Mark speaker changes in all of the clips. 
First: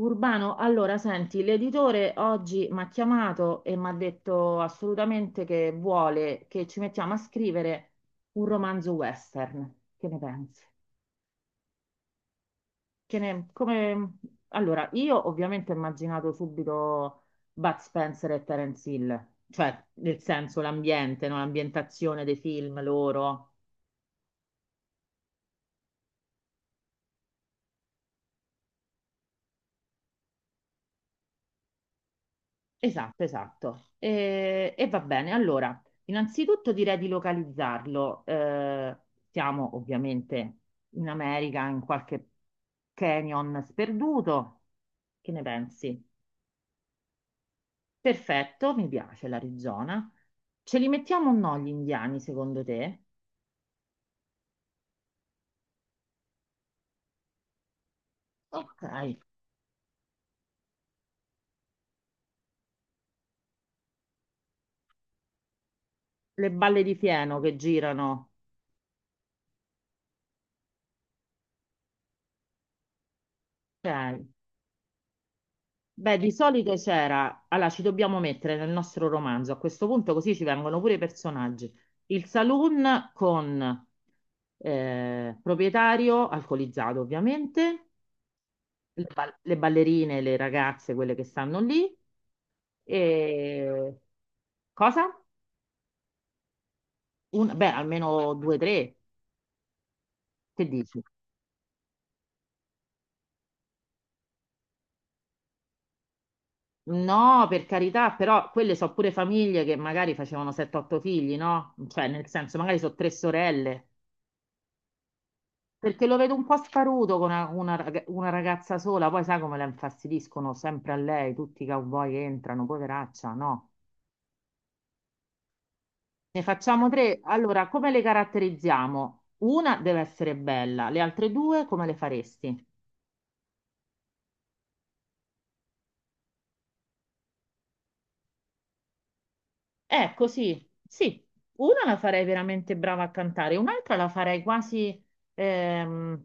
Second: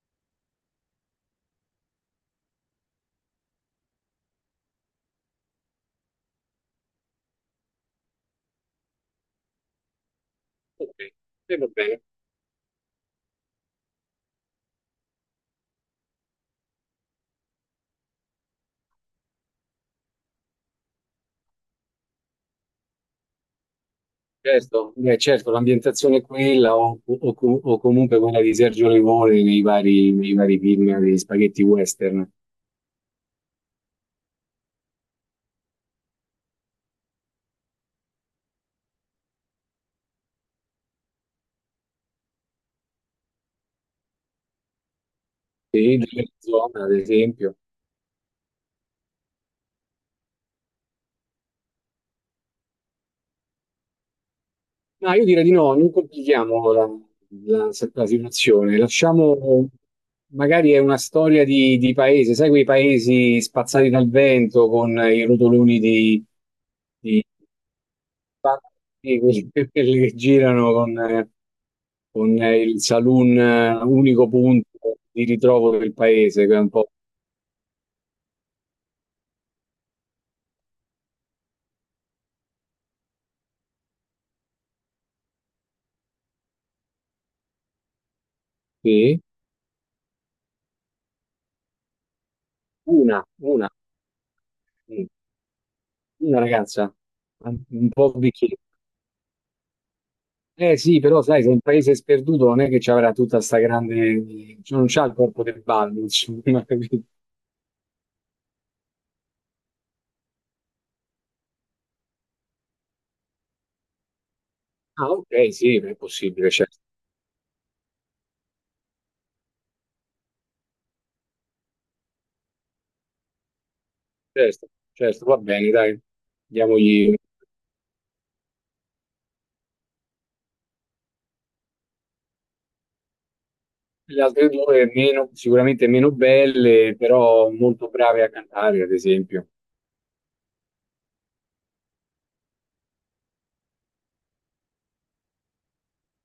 Speaker 1: Urbano, allora senti, l'editore oggi mi ha chiamato e mi ha detto assolutamente che vuole che ci mettiamo a scrivere un romanzo western. Che ne pensi?
Speaker 2: Ok, e va bene,
Speaker 1: Che ne- come- Allora, io ovviamente ho immaginato subito Bud Spencer e Terence Hill, cioè nel senso l'ambiente, no? L'ambientazione dei film loro.
Speaker 2: certo, beh, certo, l'ambientazione è quella o comunque quella di Sergio Leone nei vari film di spaghetti western,
Speaker 1: Esatto, esatto. E va bene, allora, innanzitutto direi di localizzarlo. Siamo ovviamente in America, in qualche canyon sperduto. Che ne
Speaker 2: sì,
Speaker 1: pensi?
Speaker 2: della zona, ad esempio.
Speaker 1: Perfetto, mi piace l'Arizona. Ce li mettiamo o no gli indiani, secondo te?
Speaker 2: Ma io direi di no, non complichiamo la- la situazione,
Speaker 1: Ok,
Speaker 2: lasciamo, magari è una storia di paese, sai quei paesi spazzati dal vento con i rotoloni
Speaker 1: le balle di
Speaker 2: di,
Speaker 1: fieno che girano.
Speaker 2: sì, quelli, quelli che girano con, il saloon,
Speaker 1: Ok.
Speaker 2: unico punto di ritrovo del
Speaker 1: Beh, di
Speaker 2: paese, che è un
Speaker 1: solito
Speaker 2: po'
Speaker 1: c'era, allora ci dobbiamo mettere nel nostro romanzo, a questo punto così ci vengono pure i personaggi, il saloon con proprietario alcolizzato ovviamente,
Speaker 2: sì.
Speaker 1: le ballerine, le ragazze, quelle che stanno lì,
Speaker 2: Una, una,
Speaker 1: e cosa?
Speaker 2: sì. Una ragazza,
Speaker 1: Beh,
Speaker 2: un po'
Speaker 1: almeno due,
Speaker 2: vecchia.
Speaker 1: o tre, che
Speaker 2: Eh sì,
Speaker 1: dici?
Speaker 2: però sai, se un paese sperduto non è che ci avrà tutta sta grande, cioè, non c'ha il corpo del ballo, insomma, capito?
Speaker 1: No, per carità, però quelle sono pure famiglie che magari facevano 7-8 figli, no? Cioè, nel senso, magari sono 3 sorelle.
Speaker 2: Ah, ok, sì, è
Speaker 1: Perché lo vedo un
Speaker 2: possibile,
Speaker 1: po'
Speaker 2: certo,
Speaker 1: sparuto con una ragazza sola, poi sai come la infastidiscono sempre a lei, tutti i cowboy entrano, poveraccia, no.
Speaker 2: certo, certo, va bene, dai,
Speaker 1: Ne facciamo
Speaker 2: diamogli.
Speaker 1: tre. Allora, come le caratterizziamo? Una deve essere bella, le altre due come le faresti?
Speaker 2: Le altre due meno, sicuramente meno belle, però molto brave a cantare, ad esempio.
Speaker 1: Ecco, sì, sì, una la farei veramente brava a cantare, un'altra la farei quasi, ehm,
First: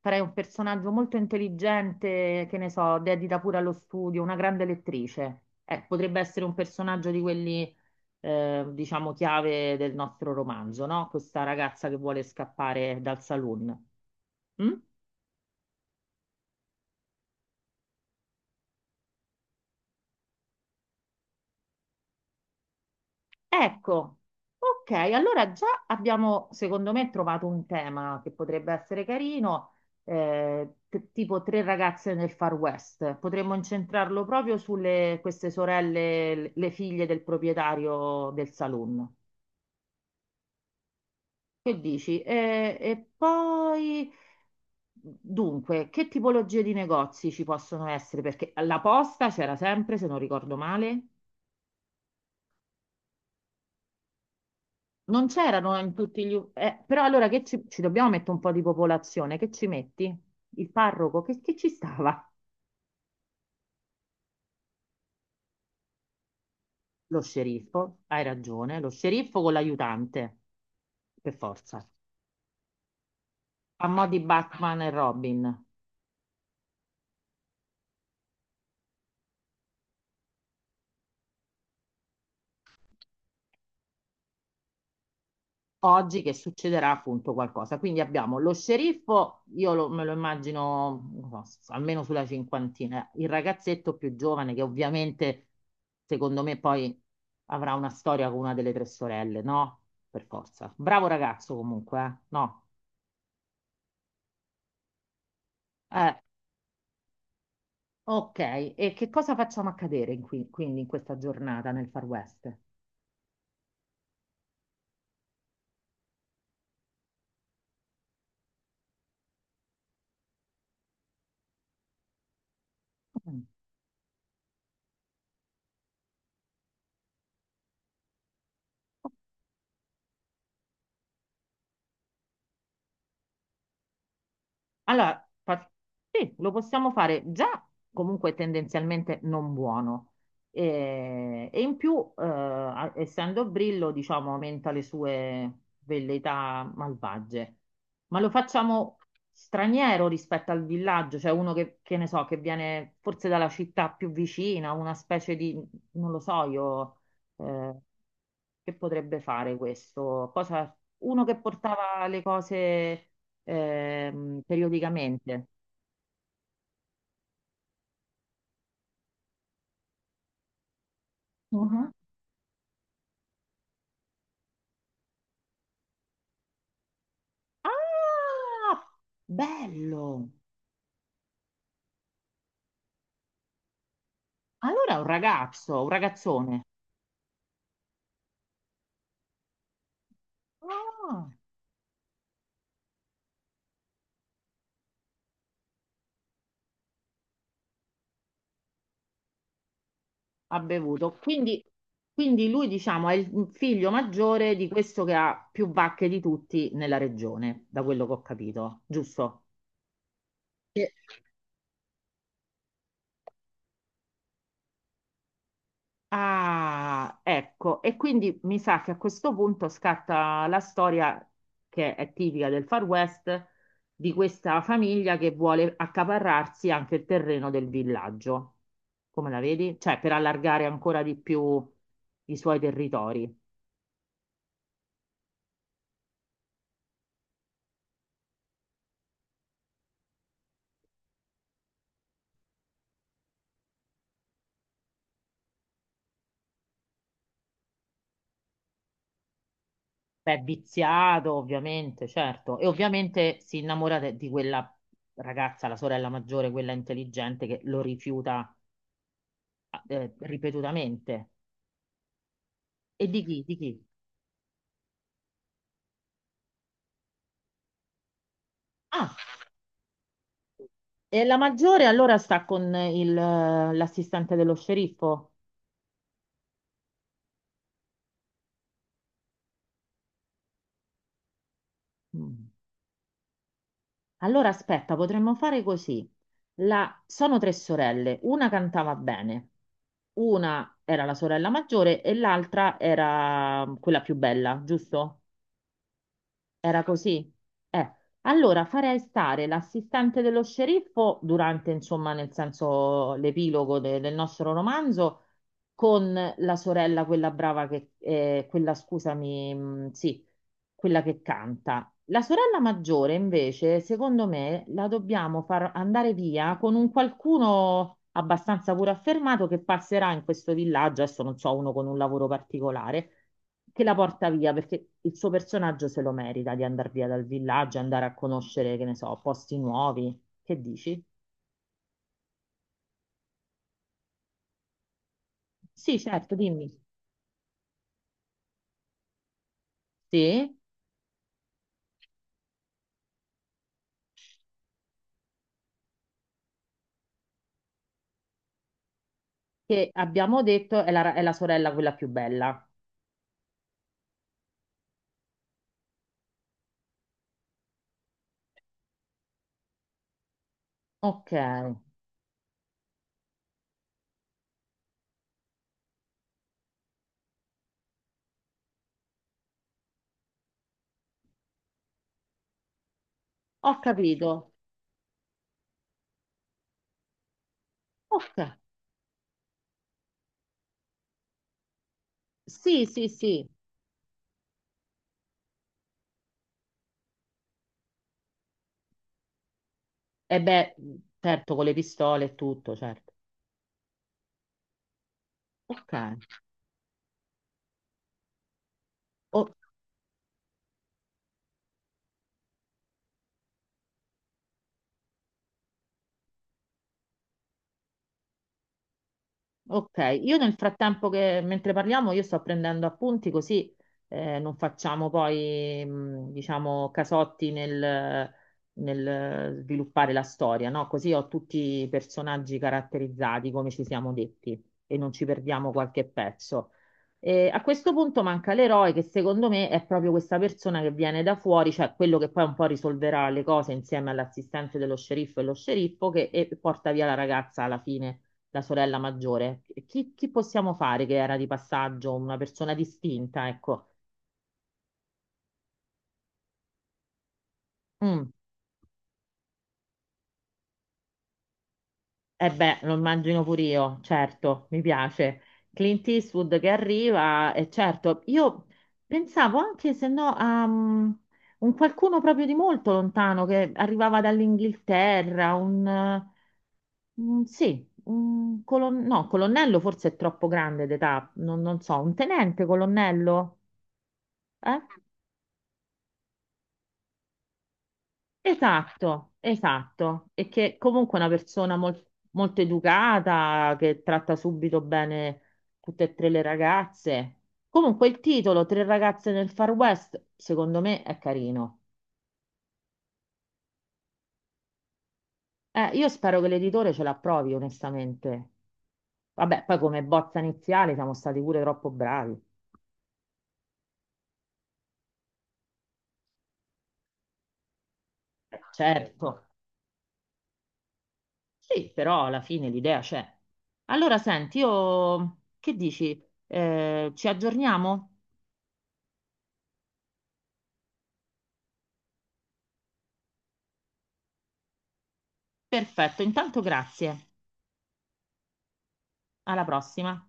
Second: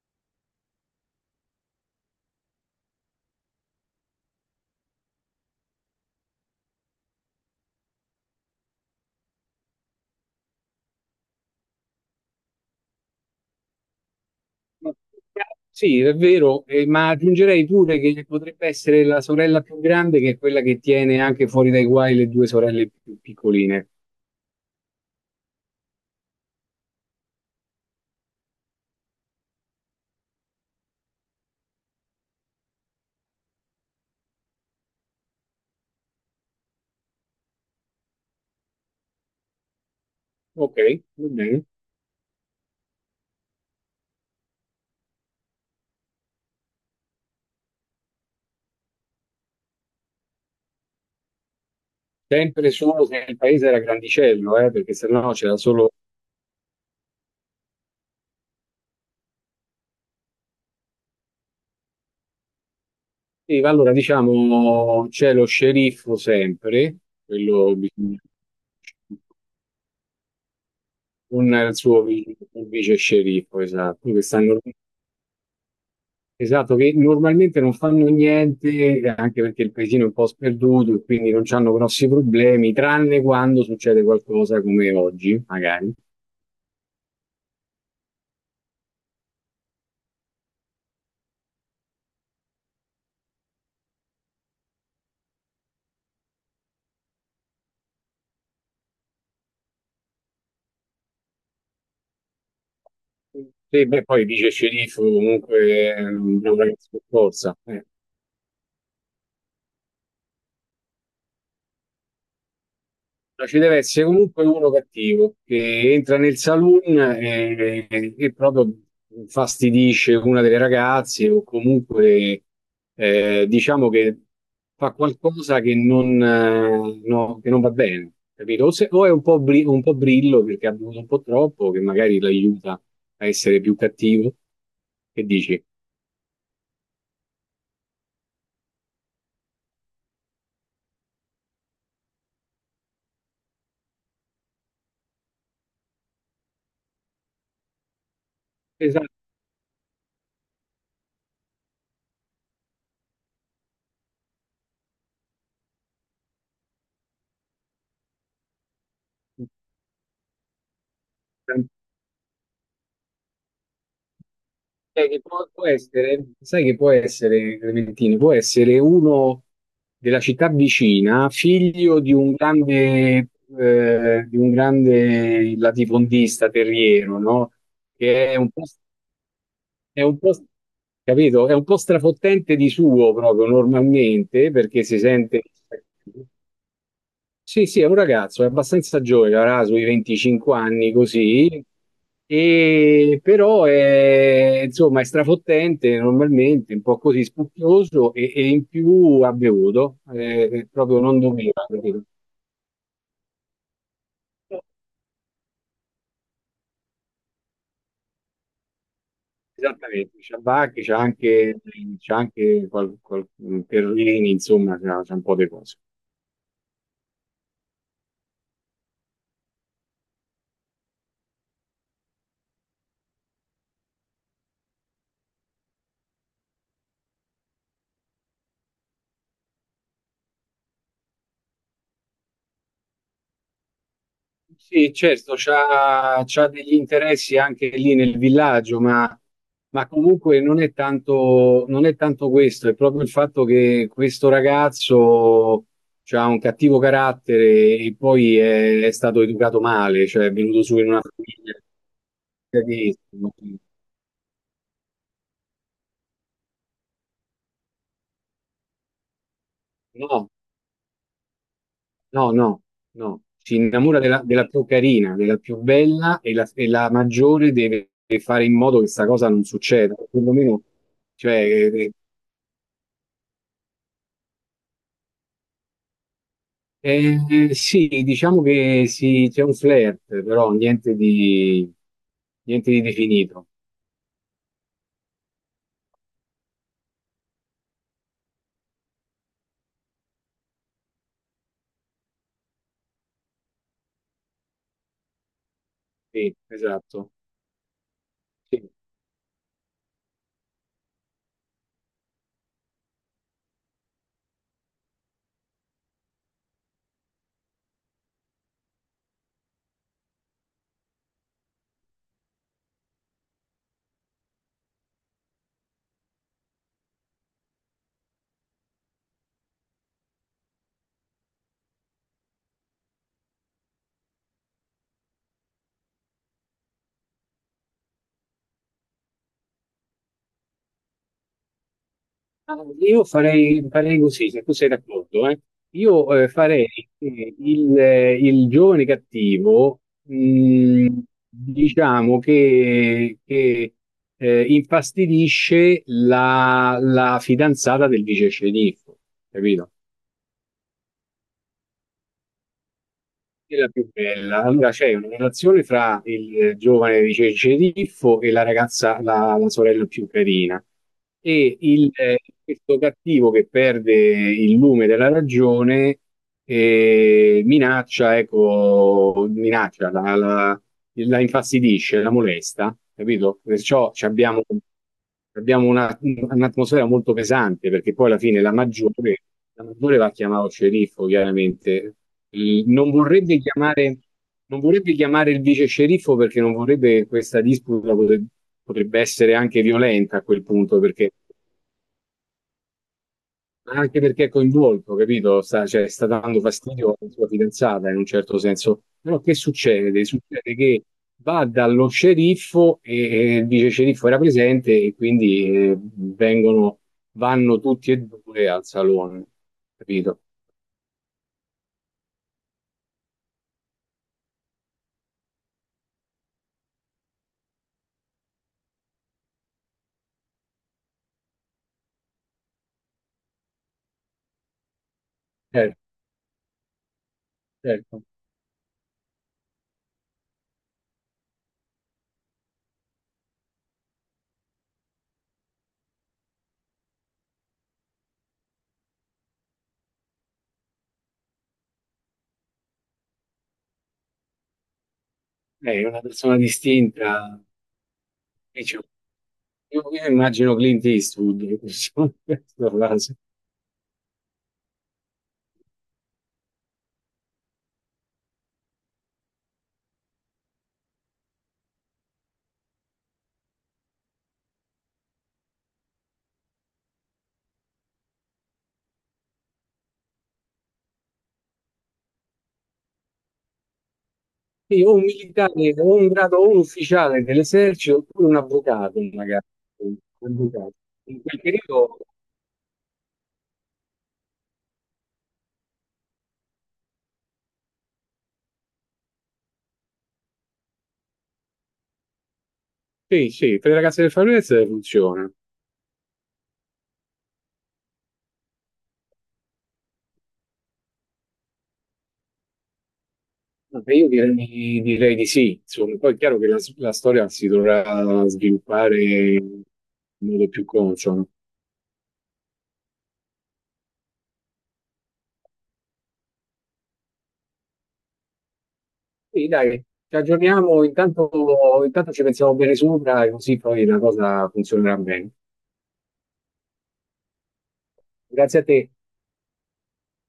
Speaker 1: farei un personaggio molto intelligente, che ne so, dedita pure allo studio, una grande lettrice. Potrebbe essere un personaggio di quelli, diciamo, chiave del nostro romanzo, no? Questa ragazza che vuole scappare dal saloon. Mm?
Speaker 2: Ma- Sì, è vero, ma aggiungerei pure che potrebbe essere la sorella più grande, che è quella che tiene anche fuori dai guai le due sorelle più piccoline.
Speaker 1: Ecco, ok, allora già abbiamo, secondo me, trovato un tema che potrebbe essere carino, tipo tre ragazze nel Far West. Potremmo incentrarlo proprio sulle queste sorelle, le figlie del proprietario del saloon.
Speaker 2: Ok, va bene.
Speaker 1: Che dici? E poi, dunque, che tipologie di negozi ci possono essere? Perché la posta c'era sempre, se non ricordo male.
Speaker 2: Sempre solo se il paese era grandicello, perché
Speaker 1: Non
Speaker 2: sennò c'era
Speaker 1: c'erano
Speaker 2: solo.
Speaker 1: in tutti gli... u- eh, però allora che ci dobbiamo mettere un po' di popolazione, che ci metti? Il parroco, che ci stava?
Speaker 2: Sì, ma allora diciamo c'è lo sceriffo sempre,
Speaker 1: Lo
Speaker 2: quello
Speaker 1: sceriffo,
Speaker 2: bisogna-
Speaker 1: hai ragione, lo sceriffo con l'aiutante, per
Speaker 2: con il
Speaker 1: forza.
Speaker 2: suo vi- il vice sceriffo,
Speaker 1: A mo'
Speaker 2: esatto,
Speaker 1: di
Speaker 2: che stanno.
Speaker 1: Batman e Robin.
Speaker 2: Esatto, che normalmente non fanno niente, anche perché il paesino è un po' sperduto e quindi non hanno grossi problemi, tranne quando succede qualcosa come oggi, magari.
Speaker 1: Oggi che succederà appunto qualcosa. Quindi abbiamo lo sceriffo, me lo immagino non so, almeno sulla cinquantina, il ragazzetto più giovane che ovviamente secondo me poi avrà una storia con una delle tre sorelle, no? Per forza. Bravo ragazzo comunque, eh? No.
Speaker 2: Sì, beh, poi dice sceriffo, comunque è
Speaker 1: Eh,
Speaker 2: una ragazza scorsa, eh.
Speaker 1: ok, e che cosa facciamo accadere quindi in questa giornata nel Far West?
Speaker 2: No, ci deve essere comunque uno cattivo che entra nel saloon e proprio fastidisce una delle ragazze o comunque
Speaker 1: Mm.
Speaker 2: diciamo che fa qualcosa che non, che non va bene, capito? O, se- o è un po' brillo perché ha bevuto un po' troppo, che magari l'aiuta a essere più cattivo. Che
Speaker 1: Allora,
Speaker 2: dici?
Speaker 1: fa- sì, lo possiamo fare già comunque tendenzialmente non buono. E in più, essendo brillo, diciamo, aumenta le sue velleità malvagie. Ma lo facciamo straniero rispetto al villaggio, cioè uno che ne so, che viene forse dalla città più vicina, una specie di, non lo so, io, eh, che potrebbe
Speaker 2: Esatto.
Speaker 1: fare questo? Cosa, uno che portava le cose
Speaker 2: Sai che
Speaker 1: periodicamente.
Speaker 2: può essere, sai che può essere, Clementino, può essere uno della città vicina,
Speaker 1: Mhm.
Speaker 2: figlio di un grande latifondista terriero, no? Che
Speaker 1: Ah,
Speaker 2: è un po',
Speaker 1: bello!
Speaker 2: capito? È un po' strafottente di suo proprio normalmente, perché
Speaker 1: Allora è
Speaker 2: si
Speaker 1: un
Speaker 2: sente.
Speaker 1: ragazzo, un ragazzone.
Speaker 2: Sì, sì, è un ragazzo, è abbastanza giovane, avrà sui 25 anni
Speaker 1: Ah,
Speaker 2: così, e però è, insomma, è strafottente normalmente, un po' così spocchioso e in più ha bevuto,
Speaker 1: ha
Speaker 2: proprio
Speaker 1: bevuto.
Speaker 2: non doveva,
Speaker 1: Quindi,
Speaker 2: capito?
Speaker 1: quindi lui, diciamo, è il figlio maggiore di questo che ha più vacche di tutti nella regione, da quello che ho capito, giusto?
Speaker 2: Esattamente, c'ha Bacchi,
Speaker 1: Sì.
Speaker 2: c'ha anche Perlini, insomma, c'ha un po' di cose.
Speaker 1: Ah, ecco, e quindi mi sa che a questo punto scatta la storia che è tipica del Far West di questa famiglia che vuole accaparrarsi anche il terreno del villaggio. Come la vedi? Cioè, per allargare ancora di più i suoi territori.
Speaker 2: Sì, certo, c'ha degli interessi anche lì nel villaggio, ma comunque non è tanto questo, è proprio il fatto che questo ragazzo ha un cattivo carattere e poi è stato educato male, cioè è
Speaker 1: Beh,
Speaker 2: venuto su in una
Speaker 1: viziato,
Speaker 2: famiglia
Speaker 1: ovviamente, certo. E
Speaker 2: catechismo.
Speaker 1: ovviamente si innamora di quella ragazza, la sorella maggiore, quella intelligente, che lo rifiuta
Speaker 2: No,
Speaker 1: ripetutamente.
Speaker 2: no, no,
Speaker 1: E di
Speaker 2: no.
Speaker 1: chi?
Speaker 2: Si
Speaker 1: Di chi?
Speaker 2: innamora della più carina, della più bella e la maggiore deve fare in modo che questa
Speaker 1: Ah,
Speaker 2: cosa non succeda. Perlomeno,
Speaker 1: e
Speaker 2: cioè,
Speaker 1: la maggiore
Speaker 2: eh,
Speaker 1: allora sta con l'assistente dello sceriffo.
Speaker 2: Eh, sì, diciamo che sì, c'è un flirt, però
Speaker 1: Mm.
Speaker 2: niente di definito.
Speaker 1: Allora aspetta, potremmo fare così. Sono tre sorelle, una cantava bene, una era la sorella maggiore e l'altra era mm, quella più bella, giusto?
Speaker 2: Sì,
Speaker 1: Era
Speaker 2: esatto.
Speaker 1: così. Eh, allora
Speaker 2: Sì.
Speaker 1: farei stare l'assistente dello sceriffo durante, insomma, nel senso l'epilogo del nostro romanzo con la sorella, quella brava che, quella, scusami, sì, quella che canta. La sorella maggiore, invece, secondo me, la dobbiamo far andare via con un qualcuno abbastanza pure affermato che passerà in questo villaggio, adesso non so, uno con un lavoro particolare, che la porta via perché il suo personaggio se lo merita di andare via dal villaggio, andare a conoscere, che ne so, posti nuovi. Che dici?
Speaker 2: Ah, io farei, farei così, se tu sei d'accordo, eh.
Speaker 1: Sì,
Speaker 2: Io
Speaker 1: certo,
Speaker 2: farei
Speaker 1: dimmi.
Speaker 2: che il giovane cattivo,
Speaker 1: Sì,
Speaker 2: diciamo che infastidisce la fidanzata del vice sceriffo, capito?
Speaker 1: che abbiamo detto è è la sorella quella più bella.
Speaker 2: È la più bella. Allora c'è una relazione tra il giovane di Cerceriffo e la ragazza, la sorella più carina.
Speaker 1: Ok,
Speaker 2: E questo cattivo che perde il lume della ragione eh, minaccia la infastidisce, la molesta, capito?
Speaker 1: ho
Speaker 2: Perciò ci
Speaker 1: capito.
Speaker 2: abbiamo. Un'atmosfera molto pesante perché poi alla
Speaker 1: Ok,
Speaker 2: fine la maggiore va chiamato sceriffo, chiaramente. Il-
Speaker 1: sì,
Speaker 2: non
Speaker 1: sì,
Speaker 2: vorrebbe
Speaker 1: sì.
Speaker 2: chiamare, Non vorrebbe chiamare il vice sceriffo perché non vorrebbe che potrebbe essere anche violenta a
Speaker 1: E
Speaker 2: quel
Speaker 1: beh,
Speaker 2: punto perché
Speaker 1: certo, con le pistole e tutto, certo.
Speaker 2: anche perché è coinvolto, capito? Sta, cioè,
Speaker 1: Ok.
Speaker 2: sta dando fastidio alla sua fidanzata in un certo senso. Però che
Speaker 1: O-
Speaker 2: succede? Succede che va dallo sceriffo e il vice sceriffo era presente e quindi vanno tutti e due al salone,
Speaker 1: Ok,
Speaker 2: capito?
Speaker 1: io nel frattempo che mentre parliamo io sto prendendo appunti così non facciamo poi diciamo casotti nel sviluppare la storia, no? Così ho tutti i personaggi caratterizzati come ci siamo detti e non ci perdiamo
Speaker 2: Certo,
Speaker 1: qualche pezzo. E a questo
Speaker 2: certo.
Speaker 1: punto manca l'eroe che secondo me è proprio questa persona che viene da fuori, cioè quello che poi un po' risolverà le cose insieme all'assistente dello sceriffo e lo sceriffo che porta via la ragazza alla fine la sorella maggiore. Chi possiamo fare che era di passaggio, una persona distinta, ecco.
Speaker 2: È una persona distinta.
Speaker 1: Mm.
Speaker 2: Dice, io immagino Clint Eastwood, in questo
Speaker 1: Eh beh, lo
Speaker 2: caso.
Speaker 1: immagino pure io, certo, mi piace. Clint Eastwood che arriva, e certo, io pensavo anche se no a mm, un qualcuno proprio di molto lontano che arrivava dall'Inghilterra, sì, no, colonnello forse è troppo grande d'età, non so, un tenente colonnello? Eh?
Speaker 2: Sì, o un militare, o un grado, o un ufficiale dell'esercito, oppure un avvocato,
Speaker 1: Esatto,
Speaker 2: magari. Un
Speaker 1: esatto. E
Speaker 2: avvocato.
Speaker 1: che comunque è
Speaker 2: In
Speaker 1: una
Speaker 2: quel
Speaker 1: persona
Speaker 2: periodo,
Speaker 1: molto educata, che tratta subito bene tutte e tre le ragazze. Comunque il titolo, Tre ragazze nel Far West, secondo me è carino.
Speaker 2: sì, sì, per le ragazze del Far funziona.
Speaker 1: Io spero che l'editore ce l'approvi, onestamente. Vabbè, poi come bozza iniziale siamo stati pure troppo bravi.
Speaker 2: Vabbè, io direi, direi di sì, insomma, poi è chiaro che la storia si dovrà sviluppare
Speaker 1: Certo.
Speaker 2: in modo più consono.
Speaker 1: Sì, però alla fine l'idea c'è. Allora, senti, io che dici? Ci aggiorniamo?
Speaker 2: Quindi dai, ci aggiorniamo, intanto ci pensiamo bene sopra, e così poi la cosa funzionerà bene.
Speaker 1: Perfetto, intanto grazie.
Speaker 2: Grazie a te.
Speaker 1: Alla prossima.